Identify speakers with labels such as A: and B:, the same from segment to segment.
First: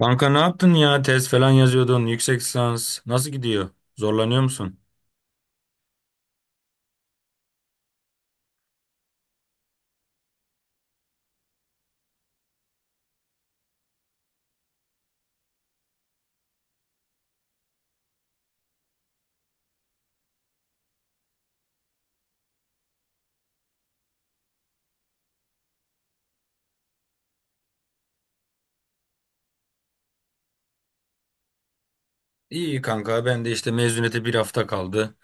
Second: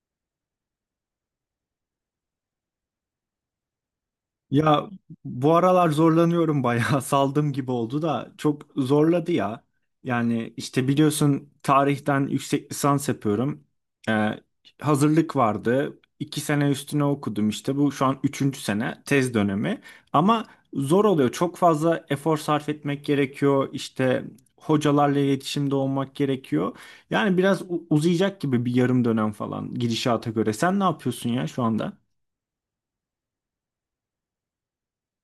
A: Kanka ne yaptın ya? Tez falan yazıyordun. Yüksek lisans. Nasıl gidiyor? Zorlanıyor musun?
B: Ya bu aralar zorlanıyorum bayağı saldım gibi oldu da çok zorladı ya. Yani işte biliyorsun tarihten yüksek lisans yapıyorum. Ee, Hazırlık vardı. 2 sene üstüne okudum işte, bu şu an üçüncü sene tez dönemi. Ama zor oluyor, çok fazla efor sarf etmek gerekiyor. İşte hocalarla iletişimde olmak gerekiyor. Yani biraz uzayacak gibi, bir yarım dönem falan gidişata göre. Sen ne yapıyorsun ya şu anda?
A: İyi kanka. Ben de işte mezuniyete bir hafta kaldı.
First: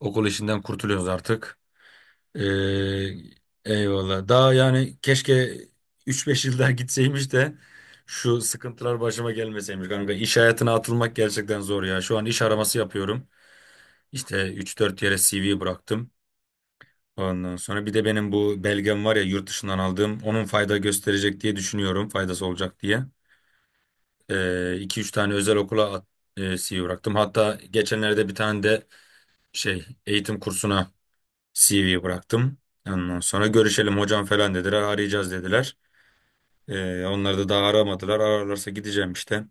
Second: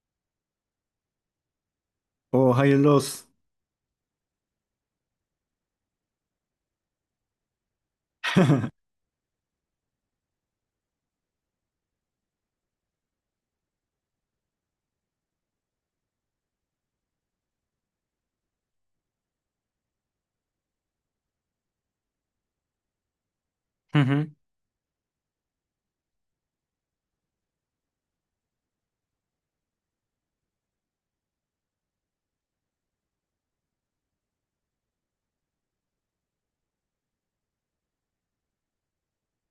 A: Okul işinden kurtuluyoruz artık. Ee,
B: O hayırlı olsun.
A: Eyvallah. Daha yani keşke 3-5 yıl daha gitseymiş de şu sıkıntılar başıma gelmeseymiş kanka. İş hayatına atılmak gerçekten zor ya. Şu an iş araması yapıyorum. İşte 3-4 yere CV bıraktım. Ondan sonra bir de benim bu belgem var ya yurt dışından aldığım. Onun fayda gösterecek diye düşünüyorum. Faydası olacak diye. İki üç tane özel okula CV bıraktım. Hatta geçenlerde bir tane de eğitim kursuna CV bıraktım. Ondan sonra görüşelim hocam falan dediler. Arayacağız dediler. Onları da daha aramadılar. Ararlarsa gideceğim işte.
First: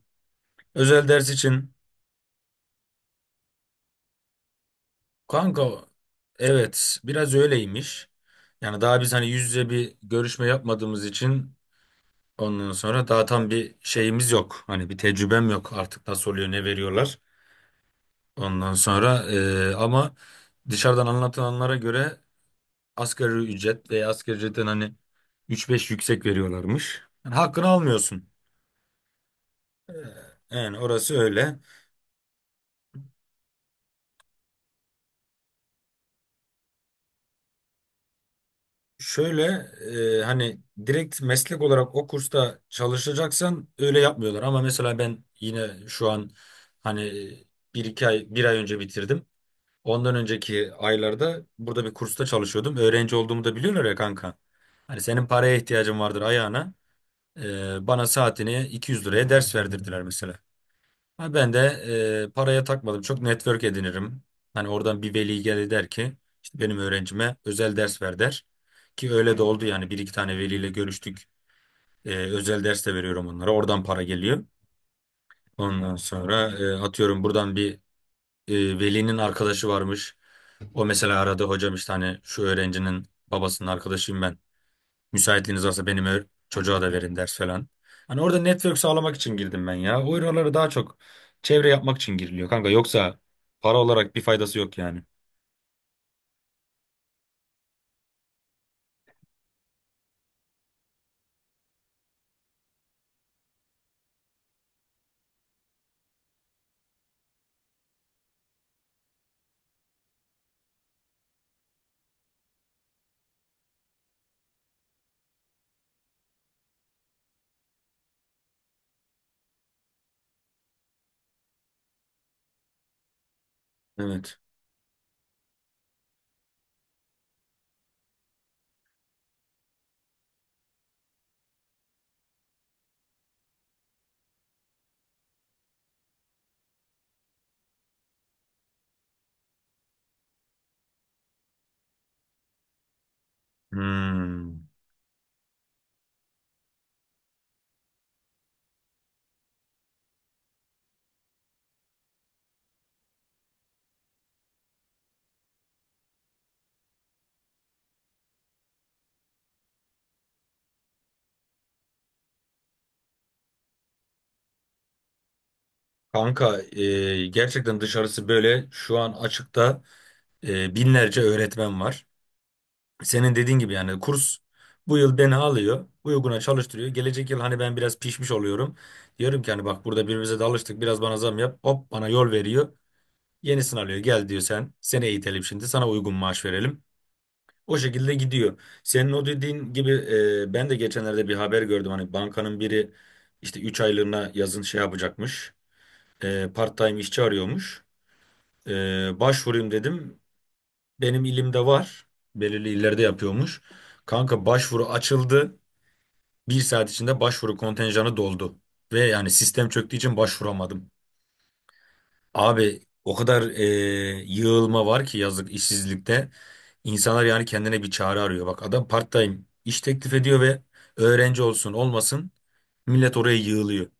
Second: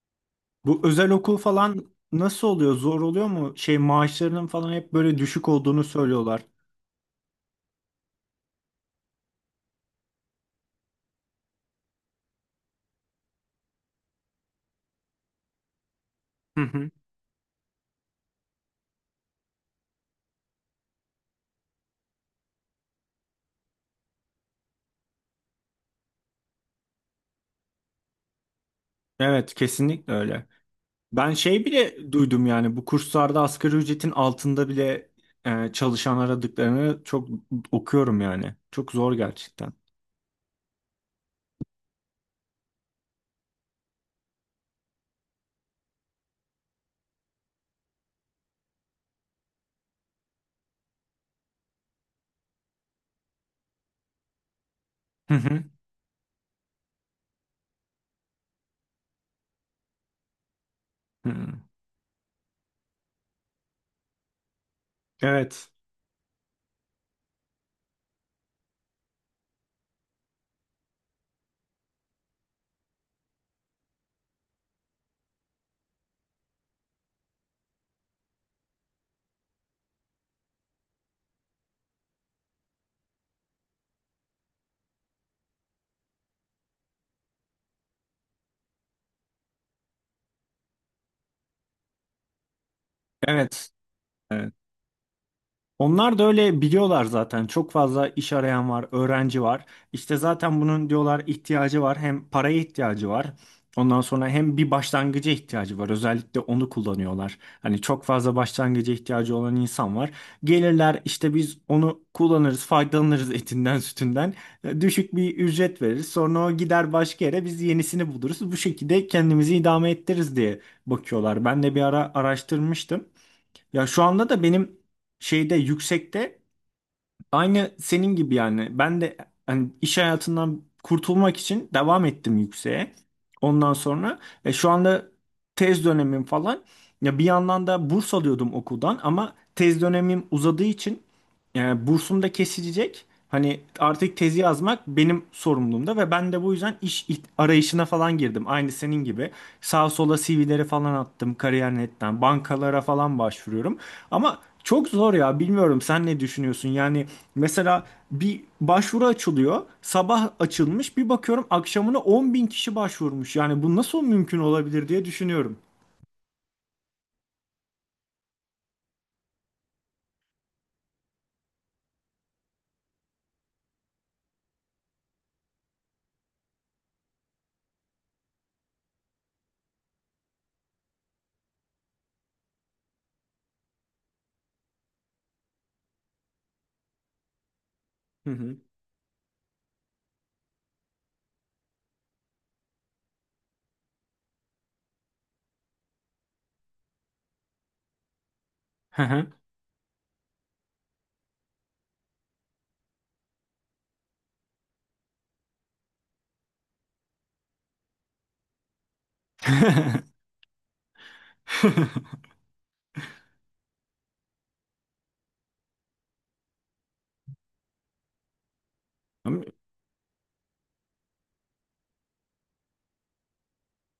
B: Bu
A: Özel
B: özel
A: ders
B: okul
A: için
B: falan nasıl oluyor? Zor oluyor mu? Şey, maaşlarının falan hep böyle düşük
A: kanka
B: olduğunu söylüyorlar.
A: evet biraz öyleymiş. Yani daha biz hani yüz yüze bir görüşme yapmadığımız için ondan sonra daha tam bir şeyimiz yok. Hani bir tecrübem yok artık nasıl oluyor
B: Hı
A: ne
B: hı.
A: veriyorlar. Ondan sonra ama dışarıdan anlatılanlara göre asgari ücret veya asgari ücretten hani üç beş yüksek veriyorlarmış. Yani hakkını almıyorsun.
B: Evet, kesinlikle öyle.
A: Yani orası
B: Ben
A: öyle.
B: şey bile duydum yani, bu kurslarda asgari ücretin altında bile çalışan aradıklarını çok okuyorum yani. Çok zor
A: Şöyle
B: gerçekten.
A: hani direkt meslek olarak o kursta çalışacaksan öyle yapmıyorlar. Ama mesela ben yine şu an hani bir iki ay bir ay önce bitirdim. Ondan önceki aylarda burada bir kursta çalışıyordum. Öğrenci olduğumu da biliyorlar ya kanka. Hani senin
B: Hı
A: paraya
B: hı.
A: ihtiyacın vardır ayağına. Bana saatini 200 liraya ders verdirdiler mesela.
B: Hı.
A: Ha, ben de paraya takmadım. Çok network edinirim. Hani oradan bir veli gelir
B: Evet.
A: der ki işte benim öğrencime özel ders ver der. Ki öyle de oldu yani bir iki tane veliyle görüştük. Özel ders de veriyorum onlara. Oradan para geliyor. Ondan sonra atıyorum buradan bir e, velinin arkadaşı varmış. O mesela aradı hocam işte hani şu öğrencinin babasının arkadaşıyım ben. Müsaitliğiniz olsa benim çocuğa da verin ders falan. Hani orada network sağlamak için girdim ben ya. O oraları daha çok çevre yapmak için giriliyor kanka. Yoksa
B: Evet.
A: para olarak bir
B: Evet.
A: faydası yok yani.
B: Onlar da öyle biliyorlar zaten. Çok fazla iş arayan var, öğrenci var. İşte zaten bunun diyorlar ihtiyacı var. Hem paraya ihtiyacı var. Ondan sonra hem bir başlangıca ihtiyacı var. Özellikle onu kullanıyorlar. Hani çok fazla başlangıca ihtiyacı olan insan var. Gelirler işte, biz onu kullanırız, faydalanırız etinden, sütünden. Düşük bir ücret veririz. Sonra o gider başka yere, biz yenisini buluruz. Bu şekilde kendimizi idame ettiririz diye bakıyorlar. Ben de bir ara araştırmıştım. Ya şu anda
A: Evet.
B: da benim şeyde, yüksekte, aynı senin gibi yani. Ben de hani iş hayatından kurtulmak için devam ettim yükseğe. Ondan sonra şu anda tez dönemim falan. Ya bir yandan da burs alıyordum okuldan, ama tez dönemim uzadığı için yani bursum da kesilecek. Hani artık tezi
A: Hmm.
B: yazmak benim sorumluluğumda, ve ben de bu yüzden iş arayışına falan girdim. Aynı senin gibi. Sağa sola CV'leri falan attım, kariyer.net'ten bankalara falan başvuruyorum. Ama çok zor ya, bilmiyorum sen ne düşünüyorsun? Yani mesela bir başvuru açılıyor. Sabah açılmış, bir bakıyorum akşamına 10 bin kişi başvurmuş. Yani bu nasıl mümkün olabilir diye düşünüyorum.
A: Kanka gerçekten dışarısı böyle şu an açıkta binlerce öğretmen var. Senin dediğin gibi yani kurs bu yıl beni alıyor. Uyguna çalıştırıyor. Gelecek yıl hani ben biraz pişmiş oluyorum. Diyorum ki hani bak burada birbirimize de alıştık biraz bana zam yap. Hop bana yol veriyor. Yenisini alıyor. Gel diyor sen. Seni eğitelim şimdi. Sana uygun maaş verelim. O şekilde
B: Hı hı.
A: gidiyor. Senin o dediğin gibi ben de geçenlerde bir haber gördüm. Hani bankanın biri işte 3 aylığına yazın şey yapacakmış. Part-time işçi arıyormuş.
B: Hı
A: Başvurayım dedim. Benim ilimde var. Belirli illerde yapıyormuş. Kanka başvuru açıldı. Bir saat içinde başvuru kontenjanı doldu. Ve yani sistem çöktüğü için başvuramadım. Abi o kadar yığılma var ki yazık işsizlikte. İnsanlar yani kendine bir çare arıyor. Bak adam part-time
B: hı.
A: iş teklif ediyor ve öğrenci olsun olmasın millet oraya yığılıyor.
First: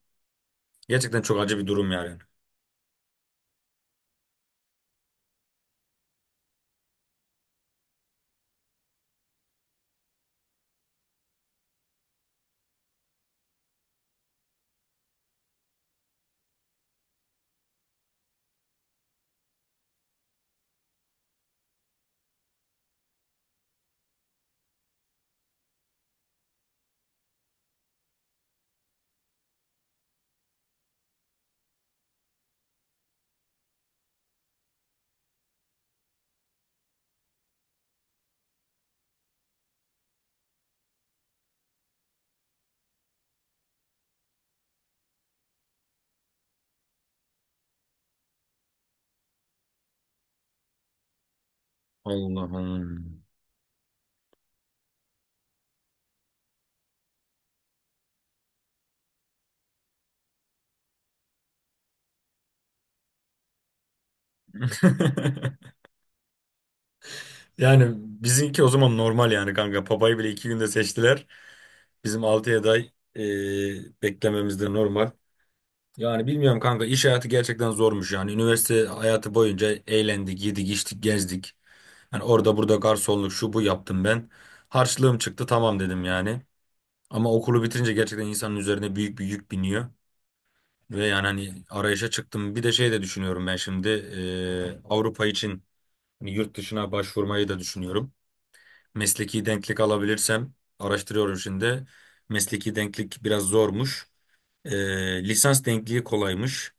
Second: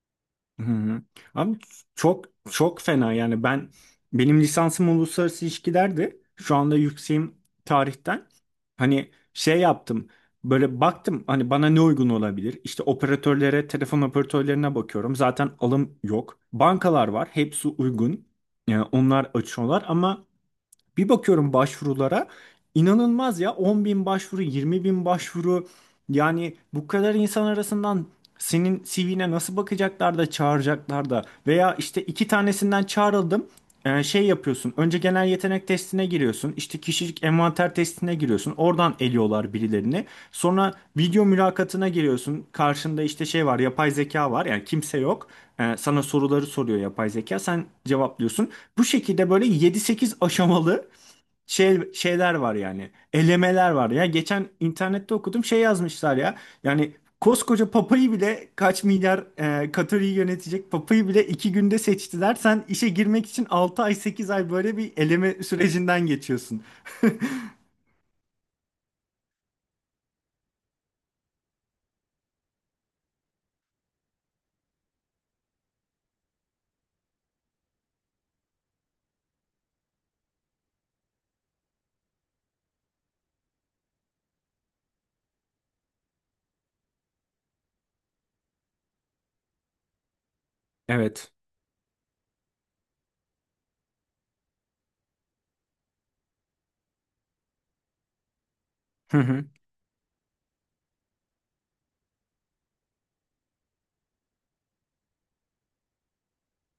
B: Hı hı.
A: Gerçekten çok acı
B: Abi
A: bir durum yani.
B: çok çok fena yani, benim lisansım uluslararası ilişkilerdi. Şu anda yükseğim tarihten. Hani şey yaptım. Böyle baktım hani bana ne uygun olabilir? İşte operatörlere, telefon operatörlerine bakıyorum. Zaten alım yok. Bankalar var, hepsi uygun. Yani onlar açıyorlar ama bir bakıyorum başvurulara, inanılmaz ya, 10 bin başvuru, 20 bin başvuru. Yani bu kadar insan arasından senin CV'ne nasıl bakacaklar da çağıracaklar da? Veya işte iki tanesinden çağrıldım. Şey yapıyorsun, önce genel yetenek testine giriyorsun, işte kişilik envanter testine giriyorsun, oradan eliyorlar birilerini. Sonra video mülakatına giriyorsun, karşında işte şey var, yapay zeka var, yani kimse yok. Sana soruları soruyor yapay zeka, sen cevaplıyorsun. Bu şekilde böyle yedi sekiz aşamalı şeyler var yani.
A: Allah'ım.
B: Elemeler var. Ya geçen internette okudum, şey yazmışlar ya. Yani koskoca papayı bile, kaç milyar Katar'ı yönetecek papayı bile 2 günde seçtiler. Sen işe girmek için 6 ay, 8 ay böyle bir eleme sürecinden geçiyorsun.
A: Yani bizimki o zaman normal yani kanka. Papayı bile iki günde seçtiler. Bizim 6'ya beklememiz de normal. Yani bilmiyorum kanka iş hayatı gerçekten zormuş yani. Üniversite hayatı boyunca eğlendik, yedik, içtik, gezdik. Yani orada burada garsonluk şu bu yaptım ben. Harçlığım çıktı tamam dedim yani. Ama okulu bitirince gerçekten insanın üzerine büyük bir yük biniyor. Ve yani
B: Evet.
A: hani arayışa çıktım. Bir de şey de düşünüyorum ben şimdi Avrupa için hani yurt dışına başvurmayı da düşünüyorum.
B: Hı hı.
A: Mesleki denklik alabilirsem araştırıyorum şimdi. Mesleki denklik biraz zormuş. Lisans denkliği kolaymış.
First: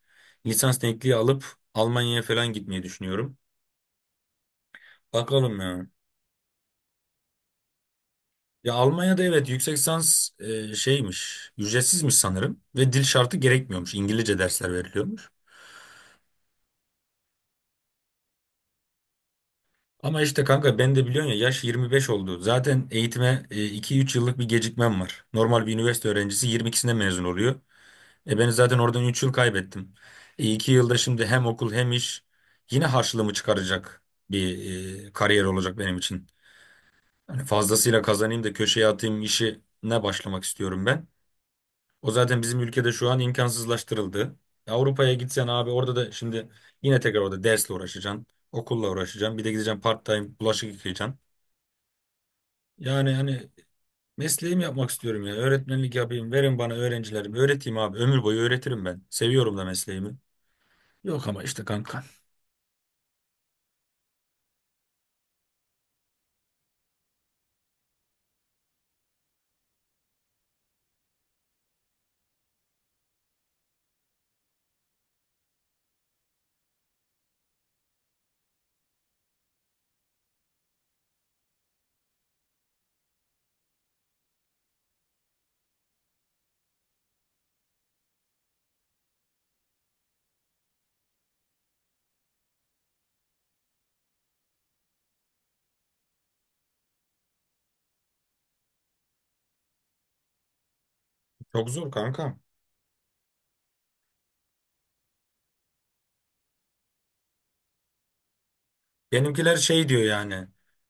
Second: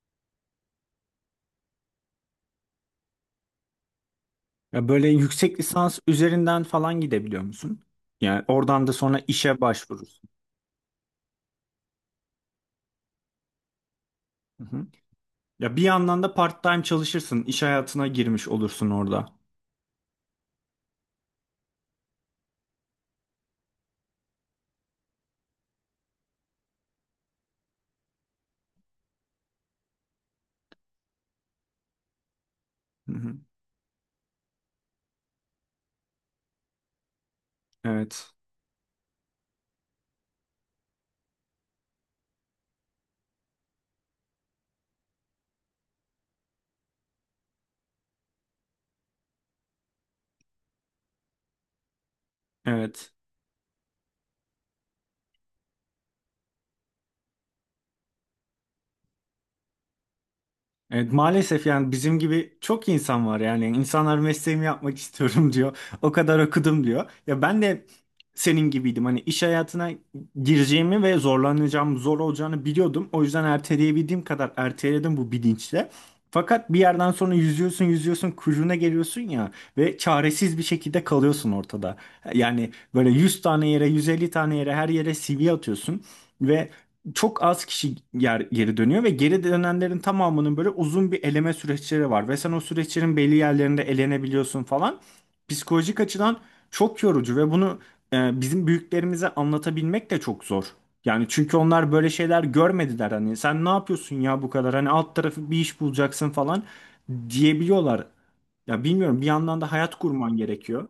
A: Lisans denkliği alıp Almanya'ya falan gitmeyi düşünüyorum.
B: Ya böyle yüksek
A: Bakalım ya.
B: lisans üzerinden falan gidebiliyor musun? Yani
A: Ya
B: oradan da sonra
A: Almanya'da evet
B: işe
A: yüksek
B: başvurursun.
A: lisans şeymiş, ücretsizmiş sanırım ve dil şartı gerekmiyormuş. İngilizce
B: Hı
A: dersler
B: hı.
A: veriliyormuş.
B: Ya bir yandan da part-time çalışırsın, iş hayatına girmiş olursun orada.
A: Ama işte kanka ben de biliyorsun ya yaş 25 oldu. Zaten eğitime iki üç yıllık bir gecikmem var. Normal bir üniversite öğrencisi 22'sinde mezun oluyor. Ben zaten oradan 3 yıl kaybettim. 2 yılda şimdi hem okul hem iş yine
B: Hı
A: harçlığımı
B: hı.
A: çıkaracak bir kariyer olacak benim için. Hani fazlasıyla
B: Evet.
A: kazanayım da köşeye atayım işine başlamak istiyorum ben. O zaten bizim ülkede şu an imkansızlaştırıldı. Avrupa'ya gitsen abi orada da şimdi yine tekrar orada dersle uğraşacaksın. Okulla uğraşacaksın. Bir de gideceksin part time bulaşık yıkayacaksın. Yani
B: Evet.
A: hani mesleğimi yapmak istiyorum ya. Öğretmenlik yapayım. Verin bana öğrencilerimi. Öğreteyim abi. Ömür boyu öğretirim ben. Seviyorum da mesleğimi.
B: Evet
A: Yok ama işte
B: maalesef, yani
A: kanka.
B: bizim gibi çok insan var, yani insanlar mesleğimi yapmak istiyorum diyor. O kadar okudum diyor. Ya ben de senin gibiydim. Hani iş hayatına gireceğimi ve zorlanacağım, zor olacağını biliyordum. O yüzden erteleyebildiğim kadar erteledim bu bilinçle. Fakat bir yerden sonra yüzüyorsun, yüzüyorsun, kuyruğuna geliyorsun ya, ve çaresiz bir şekilde kalıyorsun ortada. Yani böyle 100 tane yere, 150 tane yere, her yere CV atıyorsun ve çok az kişi yer, geri dönüyor, ve geri dönenlerin tamamının böyle uzun bir eleme süreçleri var, ve sen o süreçlerin belli yerlerinde elenebiliyorsun falan. Psikolojik açıdan çok yorucu ve bunu bizim büyüklerimize anlatabilmek de çok zor. Yani çünkü
A: Çok zor
B: onlar böyle
A: kanka.
B: şeyler görmediler, hani sen ne yapıyorsun ya bu kadar, hani alt tarafı bir iş bulacaksın falan diyebiliyorlar. Ya bilmiyorum, bir
A: Benimkiler
B: yandan da
A: şey
B: hayat
A: diyor
B: kurman
A: yani.
B: gerekiyor.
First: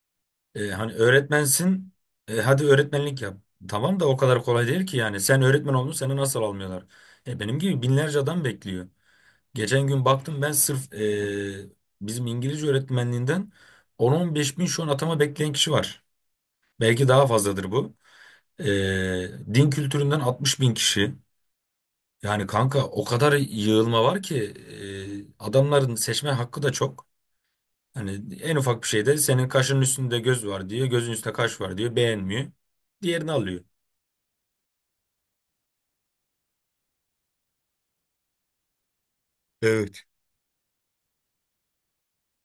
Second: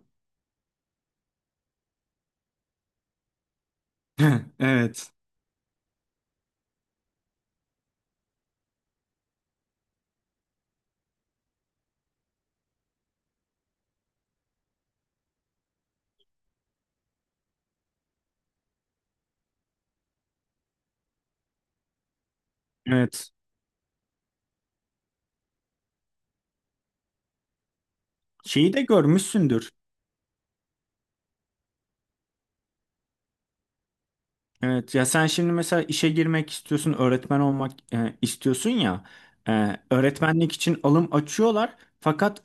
A: Hani öğretmensin. Hadi öğretmenlik yap. Tamam da o kadar kolay değil ki
B: Evet.
A: yani. Sen öğretmen oldun seni nasıl almıyorlar? Benim gibi binlerce adam bekliyor. Geçen gün baktım ben sırf bizim İngilizce öğretmenliğinden 10-15 bin şu an atama bekleyen kişi var. Belki daha fazladır bu. Din kültüründen 60 bin kişi. Yani kanka o
B: Evet.
A: kadar yığılma var ki adamların seçme hakkı da çok. Hani en
B: Şeyi
A: ufak
B: de
A: bir şeyde senin
B: görmüşsündür.
A: kaşının üstünde göz var diyor, gözün üstünde kaş var diyor, beğenmiyor. Diğerini alıyor.
B: Evet ya, sen şimdi mesela işe girmek istiyorsun, öğretmen olmak istiyorsun ya.
A: Evet.
B: Öğretmenlik için alım açıyorlar. Fakat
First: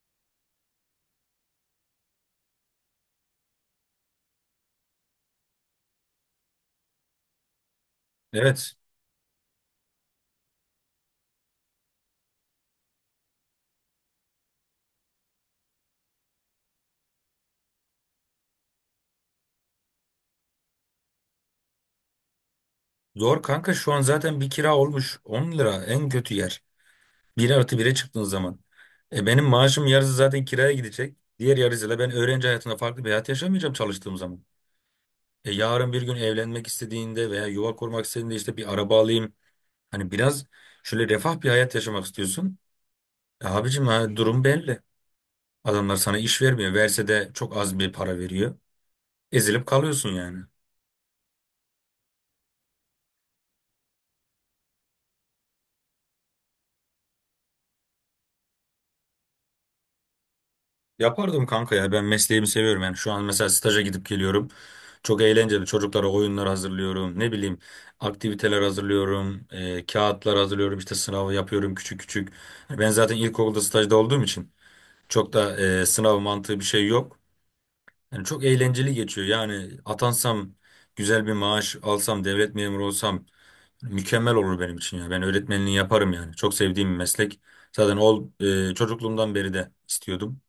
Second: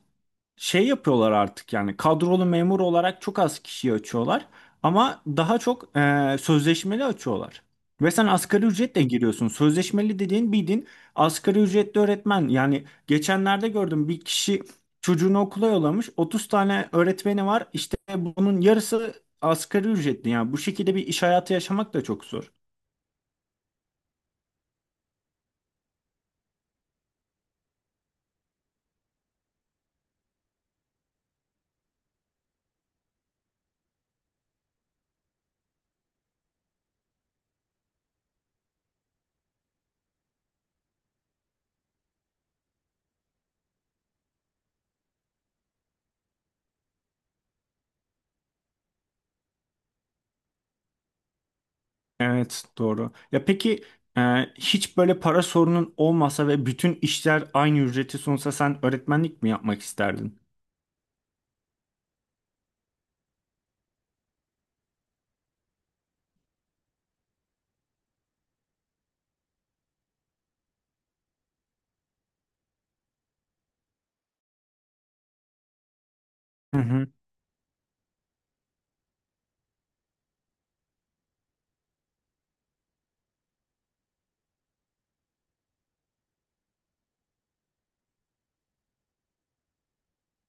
B: şey yapıyorlar artık yani, kadrolu memur olarak çok az kişiyi açıyorlar, ama daha çok sözleşmeli açıyorlar. Ve sen asgari
A: Evet.
B: ücretle giriyorsun. Sözleşmeli dediğin bildiğin asgari ücretli öğretmen. Yani geçenlerde gördüm, bir kişi çocuğunu okula yollamış. 30 tane öğretmeni var. İşte bunun yarısı asgari ücretli. Yani bu şekilde bir iş hayatı yaşamak da çok zor.
A: Zor kanka şu an zaten bir kira olmuş 10 lira en kötü yer. Bir artı bire çıktığın zaman. Benim maaşım yarısı zaten kiraya gidecek. Diğer yarısıyla ben öğrenci hayatında farklı bir hayat yaşamayacağım çalıştığım zaman. Yarın bir gün evlenmek istediğinde veya yuva kurmak istediğinde işte bir araba alayım. Hani biraz şöyle refah bir hayat yaşamak istiyorsun. Abicim ha, durum belli. Adamlar sana iş vermiyor. Verse de çok az bir para veriyor. Ezilip kalıyorsun yani.
B: Evet, doğru. Ya peki, e, hiç böyle para sorunun olmasa ve bütün işler aynı ücreti sunsa sen öğretmenlik mi yapmak isterdin?
A: Yapardım kanka ya, ben mesleğimi seviyorum yani. Şu an mesela staja gidip geliyorum, çok eğlenceli. Çocuklara oyunlar hazırlıyorum, ne bileyim aktiviteler hazırlıyorum, kağıtlar hazırlıyorum, işte sınavı yapıyorum küçük küçük. Hani ben zaten ilkokulda stajda olduğum için çok da sınav mantığı bir
B: Hı
A: şey
B: hı.
A: yok, yani çok eğlenceli geçiyor. Yani atansam, güzel bir maaş alsam, devlet memuru olsam mükemmel olur benim için. Ya ben öğretmenliği yaparım, yani çok sevdiğim bir meslek zaten. Çocukluğumdan beri de istiyordum.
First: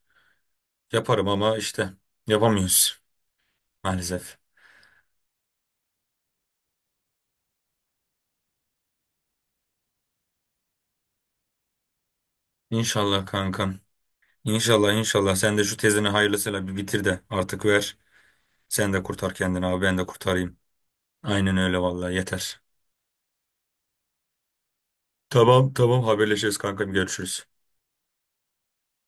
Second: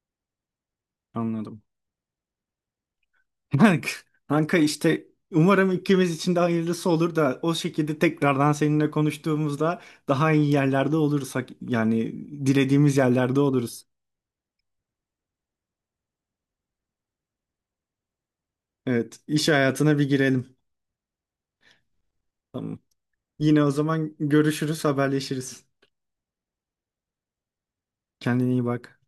A: Yaparım ama
B: Anladım.
A: işte yapamıyoruz
B: Kanka
A: maalesef.
B: kanka, işte umarım ikimiz için de hayırlısı olur da, o şekilde tekrardan seninle konuştuğumuzda daha iyi yerlerde oluruz. Yani dilediğimiz
A: İnşallah
B: yerlerde
A: kankam.
B: oluruz.
A: İnşallah inşallah sen de şu tezini hayırlısıyla bir bitir de artık ver. Sen de
B: Evet,
A: kurtar
B: iş
A: kendini abi ben
B: hayatına
A: de
B: bir girelim.
A: kurtarayım. Aynen öyle vallahi yeter.
B: Tamam. Yine o zaman görüşürüz, haberleşiriz.
A: Tamam tamam haberleşiriz kankam görüşürüz.
B: Kendine iyi bak.